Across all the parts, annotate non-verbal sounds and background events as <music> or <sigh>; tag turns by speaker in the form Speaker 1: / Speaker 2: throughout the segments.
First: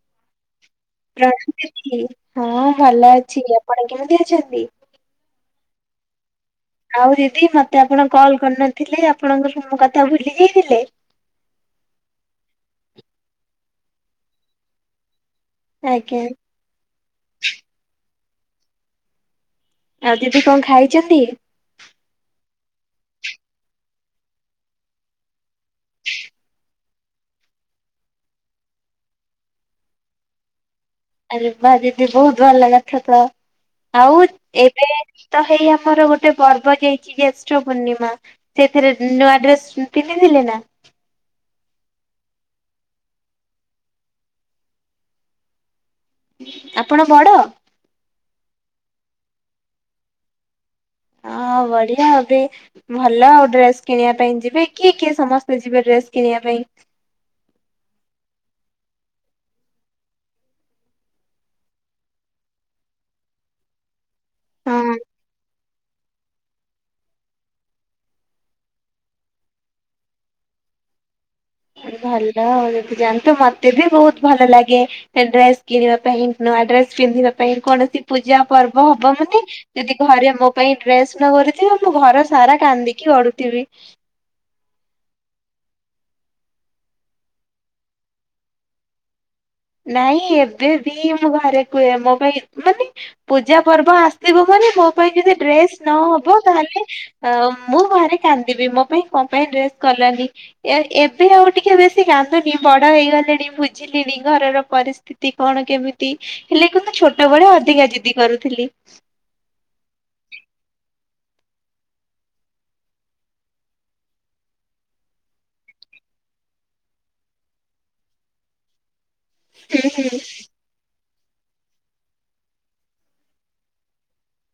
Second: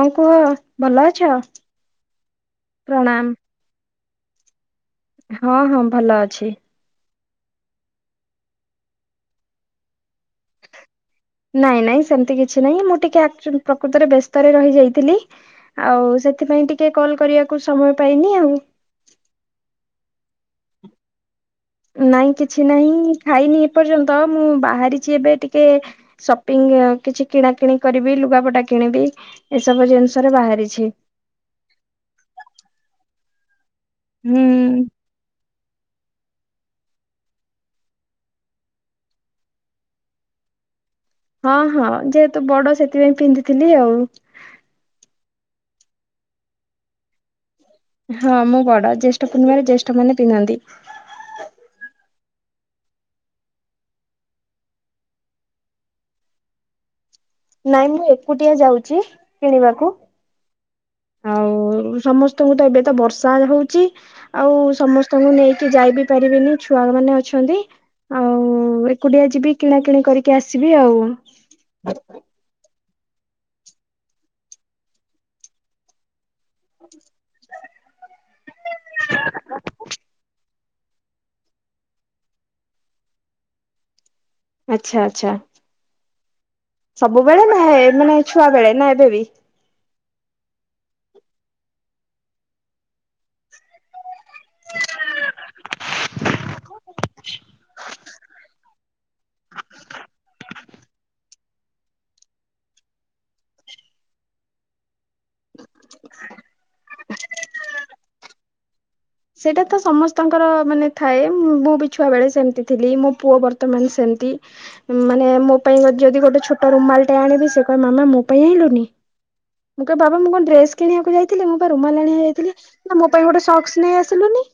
Speaker 1: ହଁ କୁହ ଭଲ
Speaker 2: <inaudible>
Speaker 1: ଅଛ?
Speaker 2: ହଁ ଭଲ ଅଛି
Speaker 1: ପ୍ରଣାମ
Speaker 2: ଆପଣ। କେମିତି ଅଛନ୍ତି?
Speaker 1: ହଁ ହଁ ଭଲ ଅଛି।
Speaker 2: ଆଉ ଦିଦି ମତେ ଆପଣ କଲ୍ କରିନଥିଲେ ଆପଣଙ୍କ କଥା ମୋ କଥା ଭୁଲି ଯାଇଥିଲେ।
Speaker 1: ନାଇଁ ନାଇଁ ସେମିତି କିଛି ନାହିଁ ମୁଁ ଟିକେ ଆକ୍ଚୁ ପ୍ରକୃତରେ ବ୍ୟସ୍ତରେ ରହିଯାଇଥିଲି ଆଉ
Speaker 2: ଆଜ୍ଞା
Speaker 1: ସେଥିପାଇଁ ଟିକେ କଲ୍ କରିବାକୁ ସମୟ ପାଇନି। ହଁ।
Speaker 2: ଆଉ ଦିଦି କଣ ଖାଇଚନ୍ତି?
Speaker 1: ନାଇଁ କିଛି ନାହିଁ ଖାଇନି ଏପର୍ଯ୍ୟନ୍ତ ମୁଁ ବାହାରିଚି ଏବେ ଟିକେ ସପିଙ୍ଗ୍ ଆ କିଛି କିଣା କିିଣି କରିବି ଲୁଗାପଟା କିଣିବି ଏସବୁ ଜିନିଷ ରେ ବାହାରିଛି।
Speaker 2: ଆରେ ବା ଦିଦି। <unintelligible> ଆଉ
Speaker 1: ହୁଁ।
Speaker 2: ଏବେ ତ ହେଇ ଆମର ଗୋଟେ ପର୍ବ ଯାଇଚି ଜେଷ୍ଠ ପୂର୍ଣ୍ଣିମା ସେଥିରେ ନୂଆ ଡ୍ରେସ ପିନ୍ଧିଥିଲେ ନା?
Speaker 1: ହଁ ହଁ ଯେହେତୁ ବଡ ସେଥିପାଇଁ ପିନ୍ଧିଥିଲି ଆଉ।
Speaker 2: ଆପଣ ବଡ?
Speaker 1: ହଁ ମୁଁ ବଡ ଜେଷ୍ଟ ପୂର୍ଣିମାରେ ଜେଷ୍ଠ ମାନେ ପିନ୍ଧନ୍ତି।
Speaker 2: ହଁ ବଢିଆ ଏବେ ଭଲ ଆଉ ଡ୍ରେସ୍ କିଣିବା ପାଇଁ ଯିବେ କିଏ କିଏ ସମସ୍ତେ ଯିବେ ଡ୍ରେସ୍ କିଣିବା ପାଇଁ?
Speaker 1: ନାଇଁ ମୁଁ ଏକୁଟିଆ ଯାଉଚି କିଣିବାକୁ। ଆଉ ସମସ୍ତଙ୍କୁ ତ ଏବେ ତ ବର୍ଷା ହଉଚି ଆଉ
Speaker 2: ହଁ
Speaker 1: ସମସ୍ତଙ୍କୁ ନେଇ କି ଯାଇବିି ପାରିବିନି ଛୁଆ ମାନେ ଅଛନ୍ତି। ଆଉ ଏକୁଟିଆ ଯିବି କିଣାକିଣି କରିକି ଆସିବି ଆଉ।
Speaker 2: ଭଲ ଆଉ ଯାଆନ୍ତୁ ମତେ ବି ବହୁତ୍ ଭଲ ଲାଗେ ଡ୍ରେସ୍ କିଣିବା ପାଇଁ। ନୂଆ ଡ୍ରେସ୍ ପିନ୍ଧିବା ପାଇଁ କୌଣସି ପୂଜା ପର୍ବ ହବ ମାନେ ଯଦି ଘରେ ମୋ ପାଇଁ ଡ୍ରେସ୍ ନ କରିଥିବ ମୁଁ ଘର ସାରା କାନ୍ଦିକି ଗଡୁଥିବି।
Speaker 1: ଆଛା ଆଛା। ସବୁବେଳେ ନା ଏ ମାନେ ଛୁଆ ବେଳେ ନା ଏବେ ବି?
Speaker 2: ନାଇଁ ଏବେ ବି ମୁଁ ଘରେ କୁହେ ମୋ ପାଇଁ ମାନେ ପୂଜା ପର୍ବ ଆସିବ ମାନେ ମୋ ପାଇଁ ଯଦି ଡ୍ରେସ୍ ନହବ ତାହେଲେ ଅ ମୁଁ ଭାରି କାନ୍ଦିବି ମୋ ପାଇଁ କଁ ପାଇଁ ଡ୍ରେସ୍ କଲାନି ଏ ଏବେ ଆଉ ଟିକେ ବେଶୀ କାନ୍ଦୁନି ବଡ ହେଇଗ ଲିଣି ବୁଝୁଲିଣି। ଘରର ପରିସ୍ଥିତି କଣ କେମିତି ହେଲେ କିନ୍ତୁ ଛୋଟ ବେଳେ ଅଧିକା ଜିଦି କରୁଥିଲି।
Speaker 1: ସେଇଟା ତ ସମସ୍ତଙ୍କର ମାନେ ଥାଏ ମୁଁ ବି ଛୁଆବେଳେ ସେମିତି ଥିଲି ମୋ ପୁଅ ବର୍ତ୍ତମାନ ସେମିତି ମାନେ ମୋ ପାଇଁ ଯଦି ଗୋଟେ ଛୋଟ ରୁମାଲ ଟେ ଆଣିବି ସେ କହେ ମାମା ମୋ ପାଇଁ ଆଣିଲୁନି। ମୁଁ
Speaker 2: ହୁଁ
Speaker 1: କହେ
Speaker 2: ହୁଁ
Speaker 1: ବାବା ମୁଁ କଁ ଡ୍ରେସ କିଣିବାକୁ ଯାଇଥିଲି ମୁଁ ପା ରୁମାଲ୍ ଆଣିବା ଯାଇଥିଲି ନା ମୋ ପାଇଁ ଗୋଟେ ସକ୍ସ ନେଇଆସି ସିଲୁନି।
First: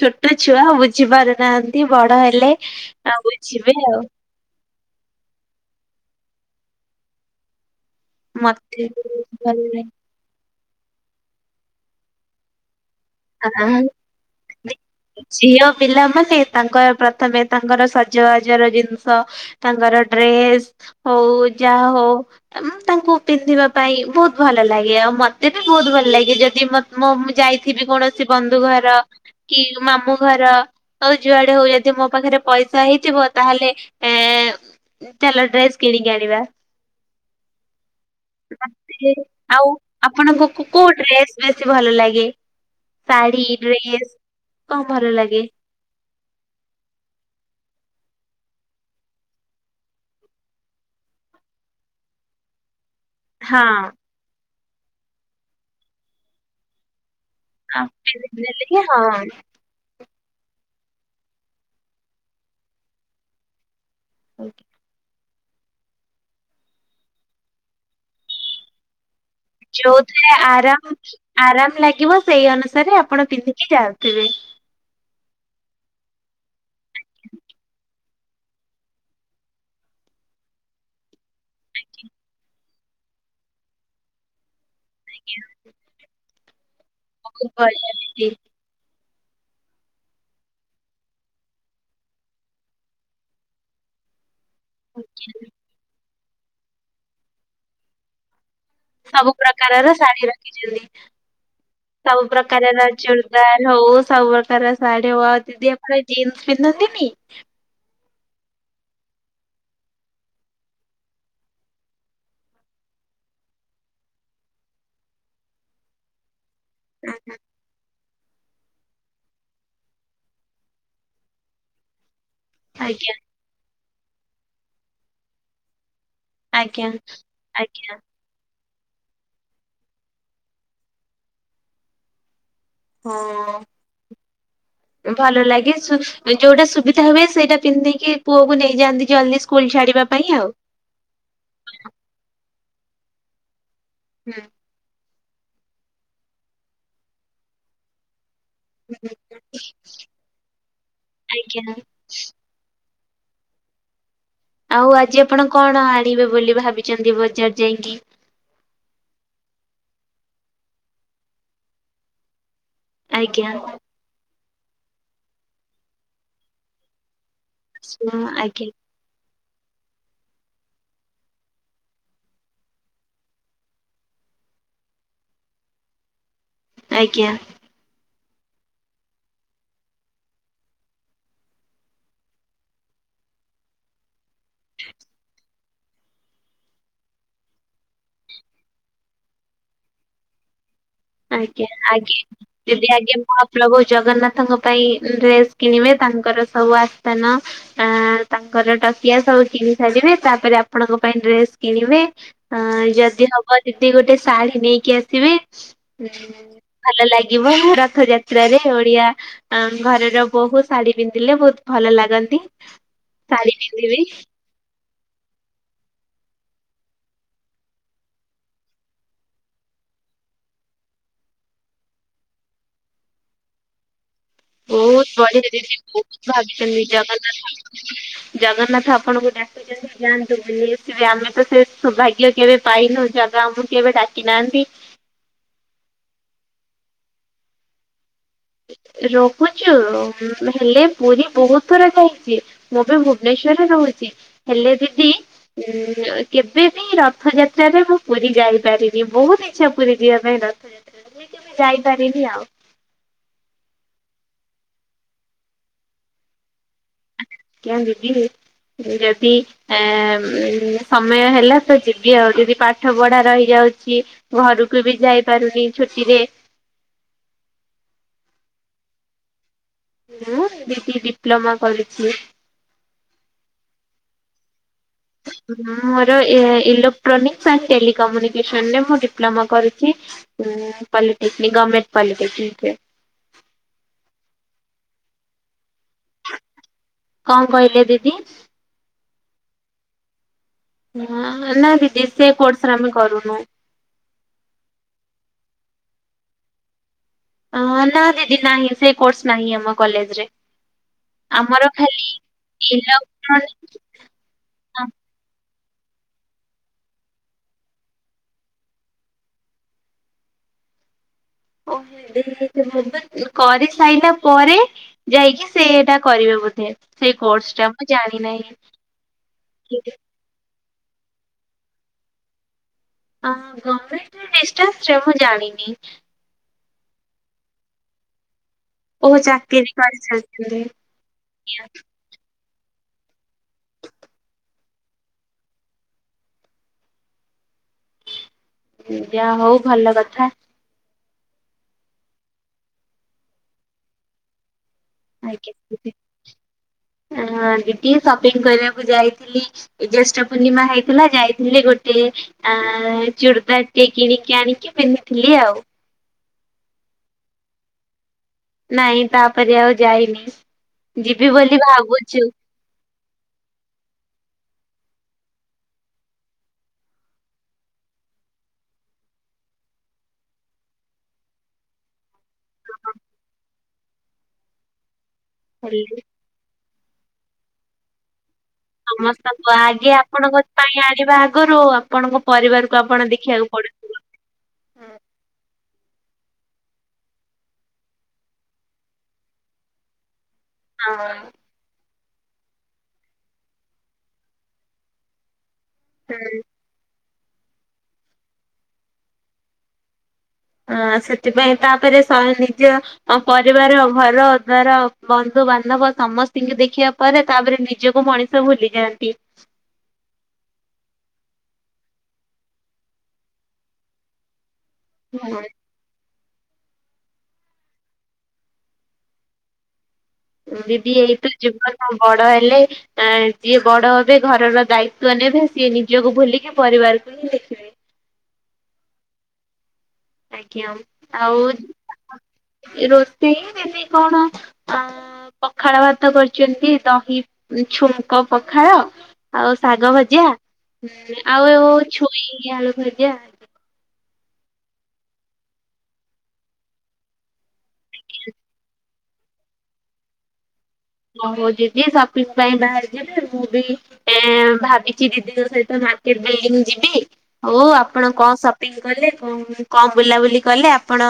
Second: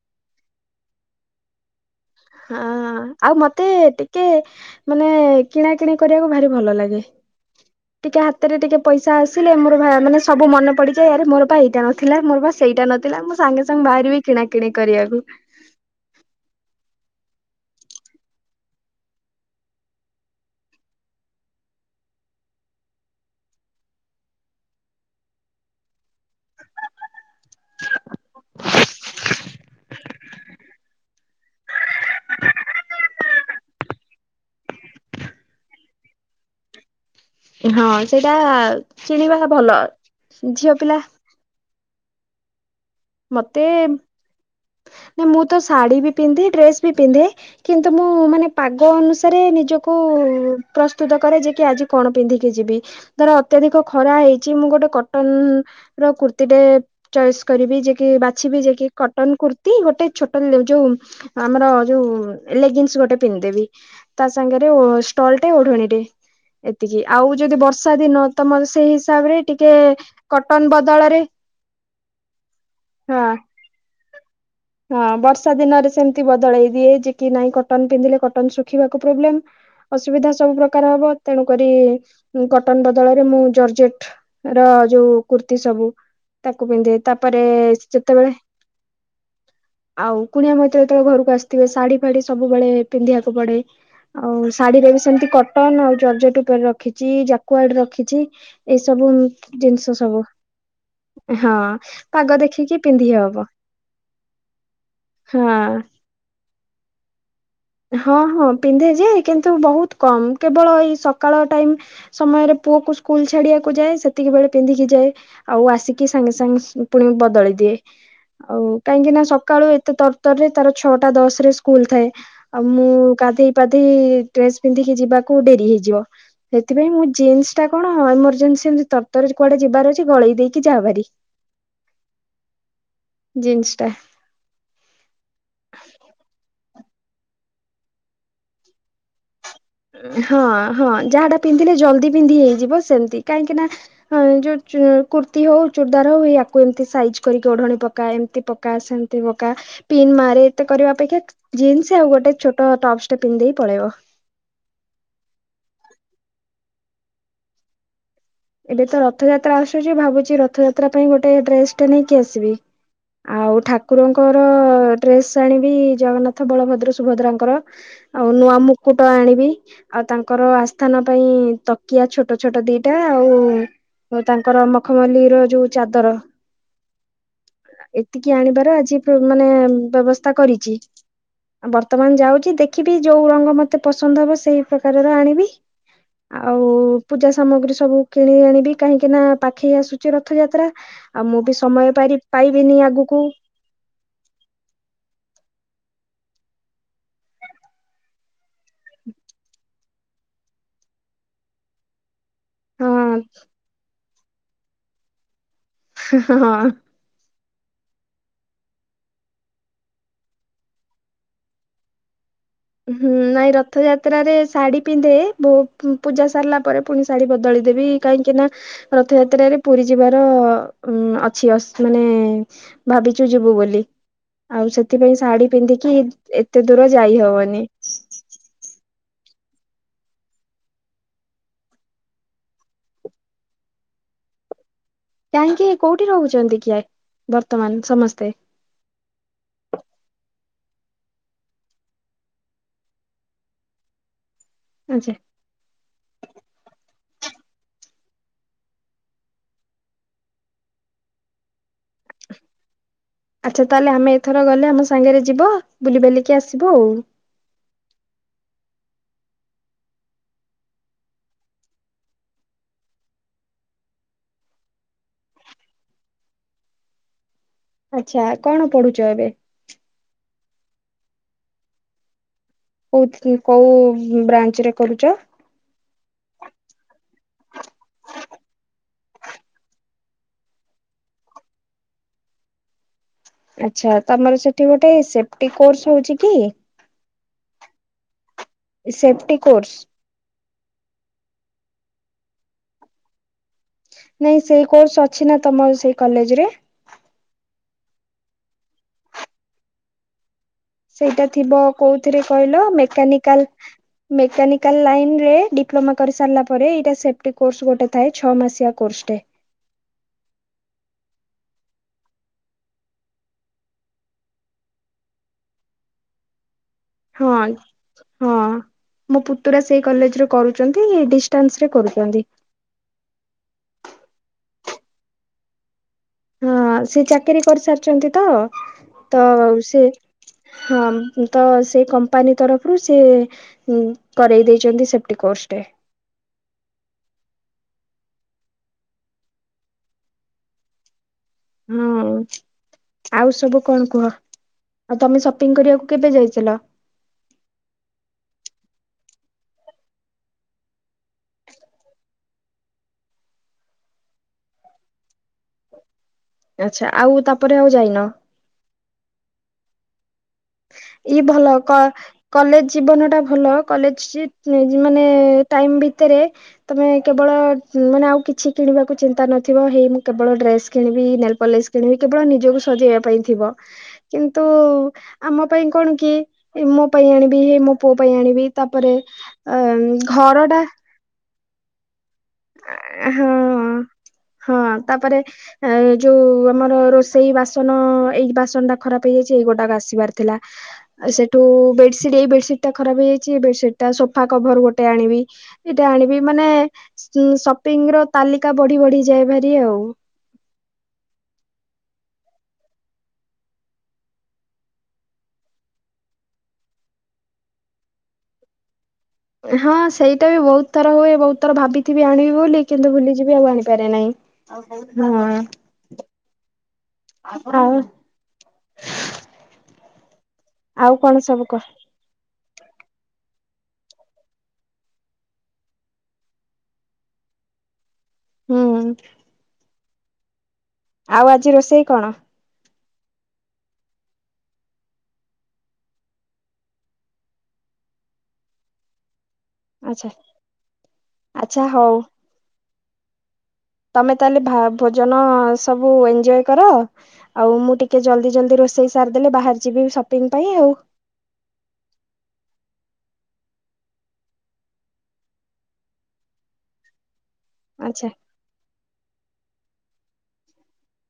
Speaker 2: ଛୋଟ ଛୁଆ ବୁଝି ପାରୁନାହା ବଡ ହେଲେ
Speaker 1: ହଁ
Speaker 2: ଆ
Speaker 1: ଆଉ ମତେ
Speaker 2: ବୁଝିବେ ଆଉ।
Speaker 1: ଟିକେ ମାନେ କିଣା କିିଣି କରିବାକୁ ଭାରି ଭଲ ଲାଗେ। ଟିକେ ହାତରେ ଟିକେ
Speaker 2: ମତେ
Speaker 1: ପଇସା ଆସିଲେ
Speaker 2: ଭଲ
Speaker 1: ମୋର ଭା ମାନେ ସବୁ ମନେ ପଡିଯାଏ ଆରେ ମୋର ପା ଏଇଟା ନଥିଲା ମୋର ବା ସେଇଟା ନଥିଲା। ମୁଁ ସାଙ୍ଗେ ସାଙ୍ଗେ ବାହାରିବି କିଣା କିିଣି
Speaker 2: <unintelligible>
Speaker 1: କରିବାକୁ।
Speaker 2: ଝିଅ ପିଲାମାନେ ତାଙ୍କର ପ୍ର ତମେ ତାଙ୍କର ସଜବାଜର ଜିନିଷ ତାଙ୍କର ଡ୍ରେସ ହଉ ଯାହା ହଉ ତାଙ୍କୁ ପିନ୍ଧିବା ପାଇଁ ବହୁତ ଭଲ ଲାଗେ ଆଉ ମୋତେ ବି ବହୁତ ଭଲ ଲାଗେ ଯଦି ମୋ ମୁଁ ଯାଇଥିବି କୌଣସି ବନ୍ଧୁ ଘର କି ମାମୁଁ ଘର ଆଉ ଯୁଆଡେ ହଉ ଯଦି ମୋ ପାଖରେ ପଇସା ହେଇଥିବ ତାହେଲେ ଏଁ ଚାଲ ଡ୍ରେସ୍ କିଣିକି ଆଣିବା।
Speaker 1: ହଁ ସେଇଟା
Speaker 2: ମୋତେ
Speaker 1: କିଣିବା
Speaker 2: ଆଉ
Speaker 1: ଭଲ
Speaker 2: ଆପଣଙ୍କ
Speaker 1: ଝିଅ
Speaker 2: କୋଉ
Speaker 1: ପିଲା
Speaker 2: ଡ୍ରେସ ବେଶି ଭଲ ଲାଗେ ଶାଢୀ
Speaker 1: ମତେ
Speaker 2: ଡ୍ରେସ୍
Speaker 1: ନା ମୁଁ ତ ଶାଢୀ ବି ପିନ୍ଧେ ଡ୍ରେସ ବି ପିନ୍ଧେ କିନ୍ତୁ ମୁଁ ମାନେ
Speaker 2: <unintelligible>
Speaker 1: ପାଗ ଅନୁସାରେ ନିଜକୁ ପ୍ରସ୍ତୁତ କରେ ଯେ କି ଆଜି କଣ ପିନ୍ଧିକି ଯିବି ଧର
Speaker 2: ହଁ
Speaker 1: ଅତ୍ୟଧିକ ଖରା ହେଇଛି ମୁଁ ଗୋଟେ କଟନର କୁର୍ତ୍ତିୀଟେ ଚଏସ୍ କରିବି ଯେ ବାଛିବି
Speaker 2: ପିନ୍ଧିଦେଲେ
Speaker 1: ଯେକି କଟନ୍
Speaker 2: ହଁ
Speaker 1: କୁର୍ତ୍ତି ଗୋଟେ ଛୋଟ ଯୋଉ ଆମର ଯୋଉ ଲେଗିନ୍ସ ଗୋଟେ ପିନ୍ଧିଦେବି। ତା ସାଙ୍ଗରେ ଅଟସ ଷ୍ଟଲ ଟେ ଓଢଣୀଟେ ଏତିକି ଆଉ ଯଦି ବର୍ଷା ଦିନ ତମର ସେଇ ହିସାବରେ ଟିକେ
Speaker 2: ଯୋଉଥିରେ
Speaker 1: କଟନ
Speaker 2: ଆରାମ
Speaker 1: ବଦଳରେ
Speaker 2: ଆରାମ ଲାଗିବ ସେଇ ଅନୁସା ସାରେ
Speaker 1: ହଁ
Speaker 2: ଆପଣ ପିନ୍ଧିକି ଯାଉଥିବେ
Speaker 1: ଶୀତ ଦିନରେ ସେମିତି ବଦଳେଇ ଦିଏ ଯେ କି ନାଇ କଟନ୍ ପିନ୍ଧିଲେ କଟନ୍ ଶୁଖିବାକୁ ପ୍ରବ୍ଲେମ୍ ଅସୁବିଧା ସବୁ ସବୁ ପ୍ରକାର ହବ ତେଣୁକରି କଟନ୍ ବଦଳରେ ମୁଁ ଜର୍ଜେଟ୍ ର ଯୋଉ କୁର୍ତ୍ତିୀ ସବୁ ତାକୁ ପିନ୍ଧେଇ ତା
Speaker 2: <unintelligible>
Speaker 1: ଆଉ କୁଣିଆ ମଇତର ଯେତେବେଳେ ଘରକୁ ଆସିଥିବେ ଶାଢୀ ଫାଢୀ ସବୁବେଳେ ପିନ୍ଧିବାକୁ ପଡେ ଆଉ ଶାଢୀରେ ବି ସେମିତି କଟନ ଆଉ ଜର୍ଜେଟ ଉପରେ ରଖିଛି ଜାକୁଆଡ ରଖିଛି। ଏଇସବୁ
Speaker 2: ସବୁ ପ୍ରକାରର
Speaker 1: ଜିନିଷ ସବୁ
Speaker 2: ଶାଢୀ ରଖିଛନ୍ତି।
Speaker 1: ହଁ
Speaker 2: ସବୁ
Speaker 1: ପାଗ
Speaker 2: ପ୍ରକାର
Speaker 1: ଦେଖିକି
Speaker 2: ର
Speaker 1: ପିନ୍ଧି ହବ
Speaker 2: ଚୁଡିଦାର ହଉ ସବୁ ପ୍ରକାର ସାଢି ହଉ ଦିଦି
Speaker 1: ହଁ।
Speaker 2: ଆପଣ ଜିନସ୍ ପ ପିନ୍ଧନ୍ତିିନି
Speaker 1: ହଁ ହଁ ପିନ୍ଧେ ଯେ କିନ୍ତୁ ବହୁତ କମ୍ କେବଳ ଏଇ ସକାଳ ଟାଇମ ସମୟରେ ପୁଅ କୁ ସ୍କୁଲ ଛାଡିବାକୁ ଯାଏ ସେତିକି ବେଳେ ପିନ୍ଧିକି ଯାଏ ଆଉ ଆସିକି ସାଙ୍ଗେ ସାଙ୍ଗେ ପୁଣି ବଦଳି ଦିଏ ଆଉ କାହିଁକି ନା ସକାଳୁ ଏତେ ତର ତର ରେ ତାର ଛଅଟା ଦଶ ରେ ସ୍କୁଲ ଥାଏ ଆଉ ମୁଁ
Speaker 2: ଆଜ୍ଞା
Speaker 1: ଗାଧେଇ ପାଧେଇ ଡ୍ରେସ ପିନ୍ଧିକି ଯିବାକୁ ଡେରି ହେଇଯିବ
Speaker 2: ଆଜ୍ଞା
Speaker 1: ସେଥିପାଇଁ ମୁଁ ଜିନ୍ସ ଟା କଣ
Speaker 2: ଆଜ୍ଞା
Speaker 1: ଏମରଜେନ୍ସିମିତି ତରତରରେ କୁଆଡେ ଯିବାର ଅଛି ଗଳେଇ ଦେଇକି ଯାବାହାରି
Speaker 2: ହଁ ଭଲ ଲାଗେ ଯୋଉଟା ସୁ ଯଉଟା ହୁଏ ସେଇଟା ପିନ୍ଧିକି ପୁଅକୁ ନେଇଯାଆନ୍ତି ଜଲ୍ଦି ସ୍କୁଲ ଛାଡିବା ପାଇଁ
Speaker 1: ହଁ
Speaker 2: ଆଉ।
Speaker 1: ହଁ ଯାହାଟା ପିନ୍ଧିଲେ ଜଲଦି ପିନ୍ଧି ହେଇଯିବ ସେମତି କାହିଁକି ନା ହଁ
Speaker 2: ହୁଁ
Speaker 1: ଯୋଉ କୁର୍ତୀ ହଉ ଚୁଡ଼ଦାର ହଉ ୟାକୁ ଏମତି ସାଇଜ କରିକି ଓଢଣୀ ପକା ଏମତି ପକା ପକା ସେମିତି ପକା ପିନ୍ ମାରେ ଏତେ କରିବା ଅପେକ୍ଷା
Speaker 2: ଆଜ୍ଞା
Speaker 1: ଜିନ୍ସ ଆଉ ଗୋଟେ ଛୋଟ ଟପସ୍ ପିନ୍ଧିଦେଇ ପଳେଇବ
Speaker 2: ଆଉ ଆଜି ଆପଣ କଣ ଆଣିବେ ବୋଲି ଭାବିଛନ୍ତି ବଜାର ଯାଇକି?
Speaker 1: ଏବେ ତ ରଥଯାତ୍ରା ଆସୁଛି ଭାବୁଛି ରଥଯାତ୍ରା ପାଇଁ ଗୋଟେ ଡ୍ରେସ ଟା ନେଇକି ଆସିବି
Speaker 2: ଆଜ୍ଞା
Speaker 1: ଆଉ ଠାକୁରଙ୍କର ଡ୍ରେସ ଆଣିବି ଜଗନ୍ନାଥ, ବଳଭଦ୍ର, ସୁଭଦ୍ରାଙ୍କ ଙ୍କର
Speaker 2: ଶୁଣ,
Speaker 1: ଆଉ ନୂଆ
Speaker 2: ଆଜ୍ଞା
Speaker 1: ମୁକୁଟ ଆଣିବି। ଆଉ ତାଙ୍କର ଆସ୍ଥାନ ପାଇଁ ତକିଆ ଛୋଟ ଛୋଟ ଦିଟା ଆଉ ତାଙ୍କର ମଖମଲ୍ଲିୀ ର ଯୋଉ ଚାଦର
Speaker 2: ଆଜ୍ଞା।
Speaker 1: ଏତିକି ଆଣିବାର ଆଜି ମାନେ ବ୍ୟବସ୍ଥା କରିଛି। ବର୍ତ୍ତମାନ ଯାଉଛି ଦେଖିବି ଯୋଉ ରଙ୍ଗ ମତେ ପସନ୍ଦ ହବ ସେ ସେଇ ପ୍ରକାରର ଆଣିବି। ଆଉ ପୂଜା ସାମଗ୍ରୀ ସବୁ କିଣି ଆଣିବି କାହିଁକି ନା ପାଖେଇ ଆସୁଛି ରଥଯାତ୍ରା। ଆଉ ମୁଁ ବି
Speaker 2: ଆଜ୍ଞା
Speaker 1: ସମୟ ପାରି
Speaker 2: ଆଜ୍ଞା।
Speaker 1: ପାଇବିନି
Speaker 2: ଯଦି ଆଜ୍ଞା
Speaker 1: ଆଗକୁ
Speaker 2: ମହାପ୍ରଭୁ ଜଗନ୍ନାଥଙ୍କ ପାଇଁ ଡ୍ରେସ୍ କିଣିବେ ତାଙ୍କର ସବୁ ଆସ୍ଥାନ ଅ ତାଙ୍କର ଟକିଆ ସବୁ କିଣୀ ସାରିବେ ତାପରେ ଆପଣଙ୍କ ପାଇଁ ଡ୍ରେସ କିଣିବେ ଆଁ
Speaker 1: ହଁ
Speaker 2: ଯଦି ହବ ଦିଦି ଗୋଟେ ଶାଢ଼ୀ ନେଇକି ଆସିବେ
Speaker 1: ହଁ।
Speaker 2: ଭଲ ଲାଗି ଲାଗିବ। ରଥଯାତ୍ରାରେ ଓଡିଆ ଘରର ବୋହୂ ଶାଢୀ ପିନ୍ଧିଲେ ବହୁତ ଭଲ ଲାଗନ୍ତି।
Speaker 1: ହୁଁ ନାଇଁ
Speaker 2: ଶାଢୀ ପିନ୍ଧିବି
Speaker 1: ରଥଯାତ୍ରାରେ ଶାଢୀ ପିନ୍ଧେ ବହୁ ପୂଜା ସାରିଲା ପରେ ପୁଣି ଶାଢୀ ବଦଳିଦେବି କାହିଁକି ନା ରଥଯାତ୍ରାରେ ପୁରୀ ଯିବାର ଉଁ ଅଛି ଅସ୍ ମାନେ ଭାବିଛୁ ଯିବୁ ବୋଲି। ଆଉ
Speaker 2: ବହୁତ
Speaker 1: ସେଥିପାଇଁ
Speaker 2: ବଢିଆ
Speaker 1: ଶାଢୀ ପିନ୍ଧିକି ଏତେ ଦୂର ଯାଇ ହବନି।
Speaker 2: ଜଗନ୍ନା ଆପଣଙ୍କୁ ଡାକୁଚନ୍ତି ଯାଆନ୍ତୁ ବୁଲି ଆସିବେ ଆମେ ତ ସେ ସୌଭାଗ୍ୟ କେବେ ପାଇନୁ ଜଗା ଆମକୁ କେବେ ବେ ଡାକି ନାହାନ୍ତି।
Speaker 1: କାହିଁକି କୋଉଠି ରହୁଛନ୍ତି କି ଆ ବର୍ତ୍ତମାନ ସମସ୍ତେ?
Speaker 2: ରହୁଛୁ ହେଲେ ପୁରୀ ବହୁତ ଥର ଯାଇଛି ମୁଁ ବି ଭୁବନେଶ୍ଵରରେ ରହୁଛି। ହେଲେ ଦିଦି
Speaker 1: ଆଛା
Speaker 2: ଉଁ କେବେବି ର ରଥଯାତ୍ରାରେ ମୁଁ ପୁରୀ ଯାଇପାରିନି ବହୁତ ଇଚ୍ଛା ପୁରୀ ଯିବା ପାଇଁ ରଥଯାତ୍ରା ରେ। କେବେ ଯାଇପାରିନି ଆଉ।
Speaker 1: ଆଚ୍ଛା ତାହେଲେ ଆମେ ଏଥର ଗଲେ ଆମ ସାଙ୍ଗରେ ଯିବ ବୁଲିିବାଲିକି ଆସି
Speaker 2: ଆଜ୍ଞା ଦିଦି। ଯଦି ଏ ସମୟ ହେଲା ତ ଯିବି ଆଉଯଦି ପାଠ ପଢା ରହିଯାଉ ଘରୁକୁ ବି ଯାଇପାରୁନି ଛୁଟିରେ।
Speaker 1: ଆଚ୍ଛା କଣ ପଢୁଛ ଏବେ?
Speaker 2: ମୁଁ ଦିଦି ଡିପ୍ଲୋମା କରିଛି।
Speaker 1: କୋଉଥି କୋଉ ବ୍ରାଞ୍ଚ ରେ? କରୁଛ
Speaker 2: ମୋର ଏ ଇଲୋକ୍ଟ୍ରୋନିକ୍ସ ଆଣ୍ଡ ଟେଲି କମ୍ୟୁନିକେସନ ରେ ମୁଁ ଡିପ ପ୍ଲୋମା କରୁଛି। ପଲିଟେକ୍ନିକ ଗମେଣ୍ଟ ପଲିଟେକ୍ନିକରେ।
Speaker 1: ଆଛା ତମର ସେଠି ଗୋଟେ ସେଫ୍ଟି କୋର୍ସ ହଉଚି କି?
Speaker 2: କଣ କହିଲେ ଦିଦି?
Speaker 1: Safety course.
Speaker 2: ହ ନା ଦିଦି ସେ କୋର୍ସରେ ଆମେ କରୁନୁ।
Speaker 1: ନାଇଁ ସେଇ କୋର୍ସ ଅଛି ନା ତମ ସେଇ କଲେଜରେ?
Speaker 2: ଅ ନା ଦିଦି ନାହିଁ, ସେଇ କୋର୍ସ ନାହିଁ ଆମ କଲେଜରେ।
Speaker 1: ସେଇଟା ଥିବ
Speaker 2: ଆମର ଖାଲି
Speaker 1: କୋଉଥିରେ କହିଲ ମେକାନିକାଲ
Speaker 2: ଇଲେକ୍ଟ୍ରୋନିକ
Speaker 1: ମେକାନିକାଲ ଲାଇନରେ ଡିପ ଡିପ୍ଲୋମା କରି ସାରିଲା ପରେ ଏଇଟା ସେଫ୍ଟି କୋର୍ସ ଗୋଟେ ଥାଏ ଛଅ ମାସିଆ କୋର୍ସଟେ।
Speaker 2: <unintelligible> କରିସାଇଲା ପରେ ଯାଇକି ସେଇଟା କରିବେ ବୋଧେ। ସେଇ
Speaker 1: ହଁ
Speaker 2: କୋର୍ସଟା ମୁଁ
Speaker 1: ହଁ
Speaker 2: ଜାଣିନାହିଁ।
Speaker 1: ମୋ ପୁତୁରା ସେଇ କଲେଜ ରୁ କରୁ ଚନ୍ତି ଡିଷ୍ଟାନ୍ସ ରେ କରୁଚନ୍ତି।
Speaker 2: ଅ ଗମେଣ୍ଟ ରେ ଡିଷ୍ଟାନ୍ସ ରେ ମୁଁ ଜାଣି ନି।
Speaker 1: ହଁ ସିଏ ଚାକିରି କରିସାରିଛନ୍ତି ତ
Speaker 2: ଓ
Speaker 1: ତ
Speaker 2: ଚାକିରି
Speaker 1: ସେ
Speaker 2: କରିସାରିଛନ୍ତି
Speaker 1: ହଁମ୍ ତ
Speaker 2: ନିହାତି
Speaker 1: ସେଇ କମ୍ପାନୀ ତରଫ ରୁ ସେ କରେଇ ଦେଇଚନ୍ତି ସେଫ୍ଟି କୋର୍ସ ଟେ।
Speaker 2: ଯାହା ହଉ ଭଲ କଥା।
Speaker 1: ହୁଁ ଆଉ ସବୁ କଣ କୁହ? ଆଉ ତମେ ସପିଂ
Speaker 2: ଆଜ୍ଞା
Speaker 1: କରିବାକୁ
Speaker 2: ଦିଦି
Speaker 1: କେବେ ଯାଇଥିଲ?
Speaker 2: ଆଁ ଦିଦି ସପିଂ କରିବା ମୁଁ ଯାଇଥିଲି ଜ୍ୟେଷ୍ଠ ପୂର୍ଣ୍ଣିମା ହେଇଥିଲା ଯାଇଥିଲି। ଗୋଟେ ଆ ଚୁଡ଼ଦାର ଟେ କିଣିକି ଆଣିକି ପିନ୍ଧିଥିଲି ଆଉ।
Speaker 1: ଆଛା, ଆଉ ତାପରେ ଆଉ ଯାଇନ?
Speaker 2: ନାଇଁ ତାପରେ ଆଉ ଯାଇନି।
Speaker 1: ଇ
Speaker 2: ଯିବି
Speaker 1: ଭଲ
Speaker 2: ବୋଲି
Speaker 1: କ
Speaker 2: ଭାବୁଛୁ
Speaker 1: କଲେଜ ଜୀବନ ଟା ଭଲ କଲେଜ ଜି ମାନେ ଟାଇମ ଭିତରେ ତମେ କେବଳ ମାନେ ଆଉ କିଛି କିଣିବାକୁ ଚିନ୍ତା ନ ମୁଁ ହେଇ ମୁଁ କେବଳ ଡ୍ରେସ କିଣିବି ନେଲପଲିସ୍ କିଣିବି କେବଳ ନି ନିଜକୁ ସଜେଇବା ପାଇଁ ଥିବ କିନ୍ତୁ ଆମ ପାଇଁ କଣ
Speaker 2: ହେଲେ
Speaker 1: କି ଏ ମୋ ପାଇଁ ଆଣିବି ହେ ମୋ ପୁଅ ପାଇଁ ଆଣିବି ତାପରେ
Speaker 2: ସମସ୍ତଙ୍କୁ
Speaker 1: ଅ
Speaker 2: ଆଗେ
Speaker 1: ଘର
Speaker 2: ଆପଣଙ୍କ ପାଇଁ ଆଣିବା ଆଗରୁ ଆଉ
Speaker 1: ହୁଁ ହଁ ତାପରେଏଁ ଯଉ ଆମର ରୋଷେଇ ବାସନ ଏଇ ବାସନଟା ଖରାପ ହେଇଯାଇଚି ଏଇଗୋଟାକ ଆସିବାର ଥିଲା।
Speaker 2: ହଁ
Speaker 1: ସେଠୁ ବେଡ଼ସ ଏଟା ଏଇ ବେଡସିଟ୍ ଟା ଖରାପ ହେଇଯାଇଛି ବେଡସିଟ୍ ଟା ସୋଫା କଭର ଗୋଟେ ଆଣିବି ଏଇଟା ଆଣିବି
Speaker 2: ହୁଁ
Speaker 1: ମାନେ ସପିଙ୍ଗ ର ତାଲିକା ବଢି ବଢିଯାଏ ଭାରି ଆଉ
Speaker 2: ଅ ସେଥିପାଇଁ ତାପରେ ନିଜ ପରିବାର ଘର ଦ୍ଵାର ବନ୍ଧୁ ବାନ୍ଧବ ସମସ୍ତିଙ୍କି ଦେଖିବା ପରେ ତାପରେ ନିଜକୁ ମଣିଷ ଭୁଲିଯାଆନ୍ତି।
Speaker 1: ହଁ ସେଇଟା ବି ବହୁତ ଥର ହୁଏ ବହୁତ ଥର ଭାବିଥିବି ଆଣିବି ବୋଲି କିନ୍ତୁ ଭୁଲିଯିବି ଆଉ ଆଣିପାରେ ନାଇଁ। ଆଉ କହୁଥିଲା ହଁ ଆ ହଉ <unintelligible>
Speaker 2: ଦିଦି ଏଇତ ଯିବନ ବଡ ହେଲେ। ଆ ଯିଏ ବଡ ହେବେ ଘରର ଦାୟିତ୍ୱ ନେବେ ସିଏ ନିଜକୁ ଭୁଲିକି ପରିବାରକୁ ହିଁ ଦେଖିବେ। <inaudible>
Speaker 1: ହୁଁ
Speaker 2: କ୍ୟାଉଁ ଆଉ
Speaker 1: ଆଜି ରୋଷେଇ କଣ?
Speaker 2: ଏ ରୋଷେଇ ଜଦି କଣ ଅଁ ପଖାଳ ଭାତ କରିଛନ୍ତି ଦହି ଛୁଙ୍କ ପଖାଳ ଆଉ ଶାଗ
Speaker 1: ଆଚ୍ଛା
Speaker 2: ଭଜା ଆଉ
Speaker 1: ଆଚ୍ଛା ହଉ
Speaker 2: ଛୁଇଁ ଆଳୁ ଭଜା।
Speaker 1: ତମେ ତାହେଲେ ଭୋଜନ ସବୁ ଏଞ୍ଜୟ କର ଆଉ ମୁଁ ଟିକେ ଜଲ୍ଦି ଜଲଦି ରୋଷେଇ ସାରି ଦେଲେ ବାହାରି ଯିବେ ସପିଙ୍ଗ ପାଇଁ ଆଉ
Speaker 2: ହ ହଉ ଦିଦି ସପିଙ୍ଗ ପାଇଁ ବାହାରି ଯିବେ ମୁଁ ବି ଏ ଭାବିଛି ଦିଦିଙ୍କ ସହିତ ସ ମାର୍କେଟ ବ୍ଲିଡିଙ୍ଗ ଯିବି ହଉ
Speaker 1: ଆଚ୍ଛା।
Speaker 2: ଆପଣ କଣ ସପିଙ୍ଗ କଲେ କଣ କଣ ବୁଲାବୁଲି କଲେ ଆପଣ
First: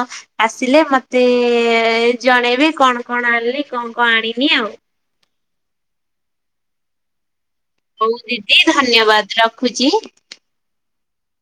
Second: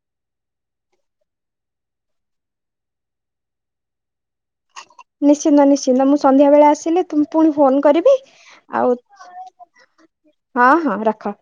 Speaker 2: ଆସିଲେ ମତେ ଜଣେଇବେ କଣ କଣ ଆଣିଲେ କଣ କଣ ଆଣିବି ଆଉ
Speaker 1: ନିଶ୍ଚିନ୍ତ ନିଶ୍ଚିନ୍ତ ମୁଁ ସନ୍ଧ୍ୟାବେଳେ ଆସିଲି ତୁମ୍ ପୁଣି ଫୋନ କରିବି
Speaker 2: ହଉ ଦିଦି
Speaker 1: ଆଉ
Speaker 2: ଧନ୍ୟବାଦ ରଖୁଛି।
Speaker 1: ହଁ ହଁ ରଖ